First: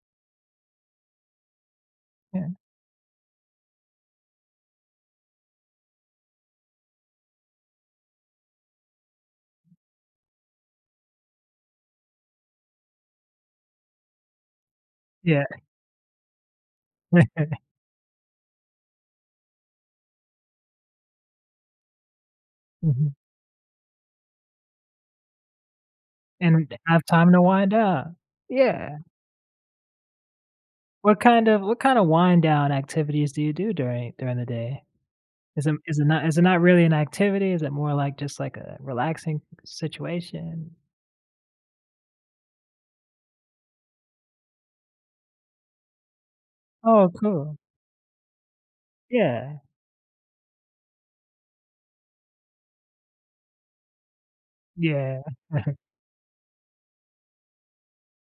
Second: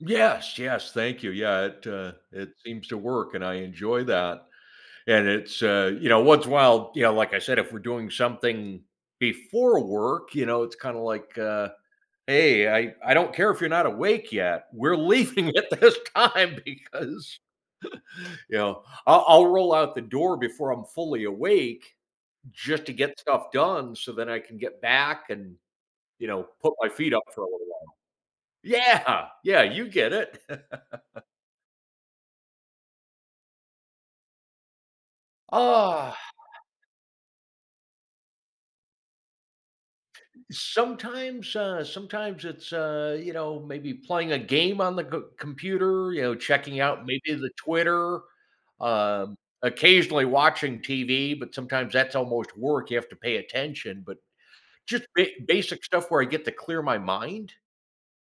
Yes, yes, thank you. Yeah, it, uh, it Yeah. seems to work and I enjoy that, and it's, uh, you know, once in a while, you know, like I said, if we're doing something before work, you know, it's, kinda, like, uh, "Hey, I I don't care if you're not awake yet, we're Yeah. leaving at this time because" you know, I'll I'll roll out the door before I'm fully awake, just, to Mhm. get stuff done so that I can get back and, you know, And put my have feet up time to for a little wind while. down, yeah. Yeah! Yeah, you get it. What, kind of what, kind of, wind down activities do you do during during the day? Is it is it not Ah! is it not really an activity? Is it more like, just, like a relaxing situation? Sometimes, uh, sometimes it's, uh, you know, maybe playing a game on the c computer, you know, checking out Oh, maybe the cool. Twitter, um, Yeah. occasionally watching TV, but sometimes that's almost work, you have to pay attention, but, just, Yeah. ba basic stuff where I get to clear my mind.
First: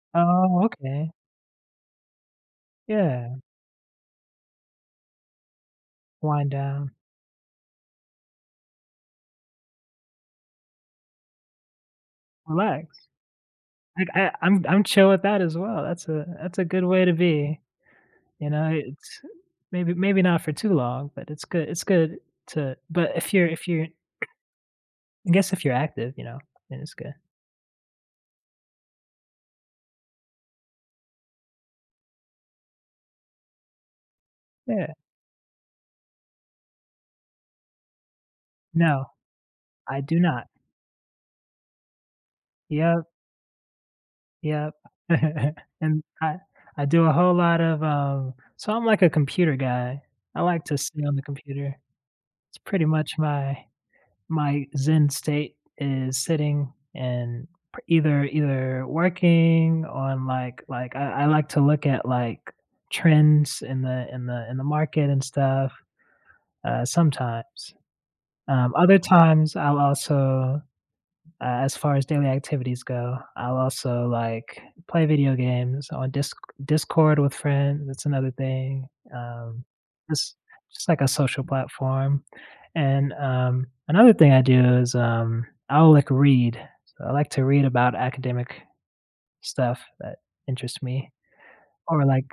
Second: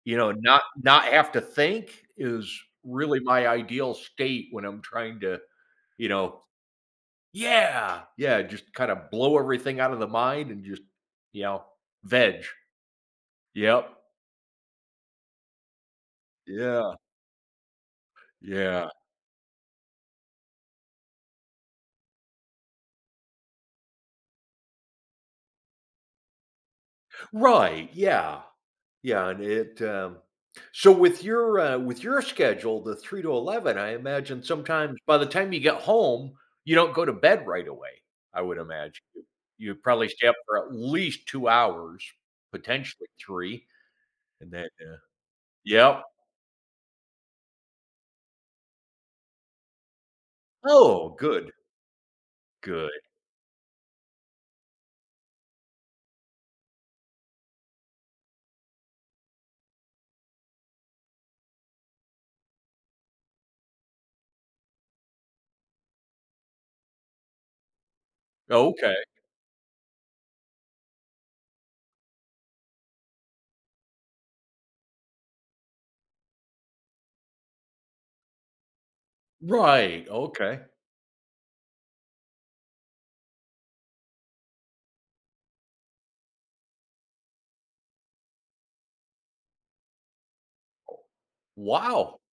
You know, not Oh, not okay. have to think is really Yeah. my ideal state when I'm trying to, you know Wind down. Yeah. Yeah, just, kinda, blow everything out of the mind, and, just, you know, veg. Relax. Yep. Like I I'm I'm chill with that as well. That's a that's a good Yeah. way to be. You know, Yeah. it's maybe maybe not for too long, but it's good it's good to but if you're if you're I guess if you're active, you know, then it's good. Right, yeah. Yeah, and it, um, so with your, uh, with your schedule, the 3 to 11, I imagine Yeah. sometimes by the time you get home, you don't go to bed right away. I would imagine. No. You I probably do stay up not. for at least 2 hours, Yup. potentially 3, and then, Yup, uh, and yup. I I do a whole lot of, um so I'm, like, a computer guy. I like to sit on Oh, the good. computer. It's pretty Good. much my my Zen state is sitting, and p either either working on, like like, uh, I like to look at, like, trends in the in the in the market and stuff, uh, sometimes. Um, Okay. other times I'll also, uh, as far as daily activities go, I'll also, like, play video games on Disc Discord with friends, that's another thing, um, Right, just okay. just, like a social platform, and, um, another thing I do is, um, I'll, like, read. So, I like to read about academic stuff that interests me or, Wow! like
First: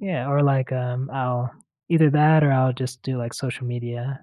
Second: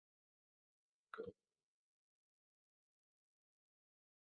yeah, or, like, um, I'll either that or I'll, just, do, like, social media.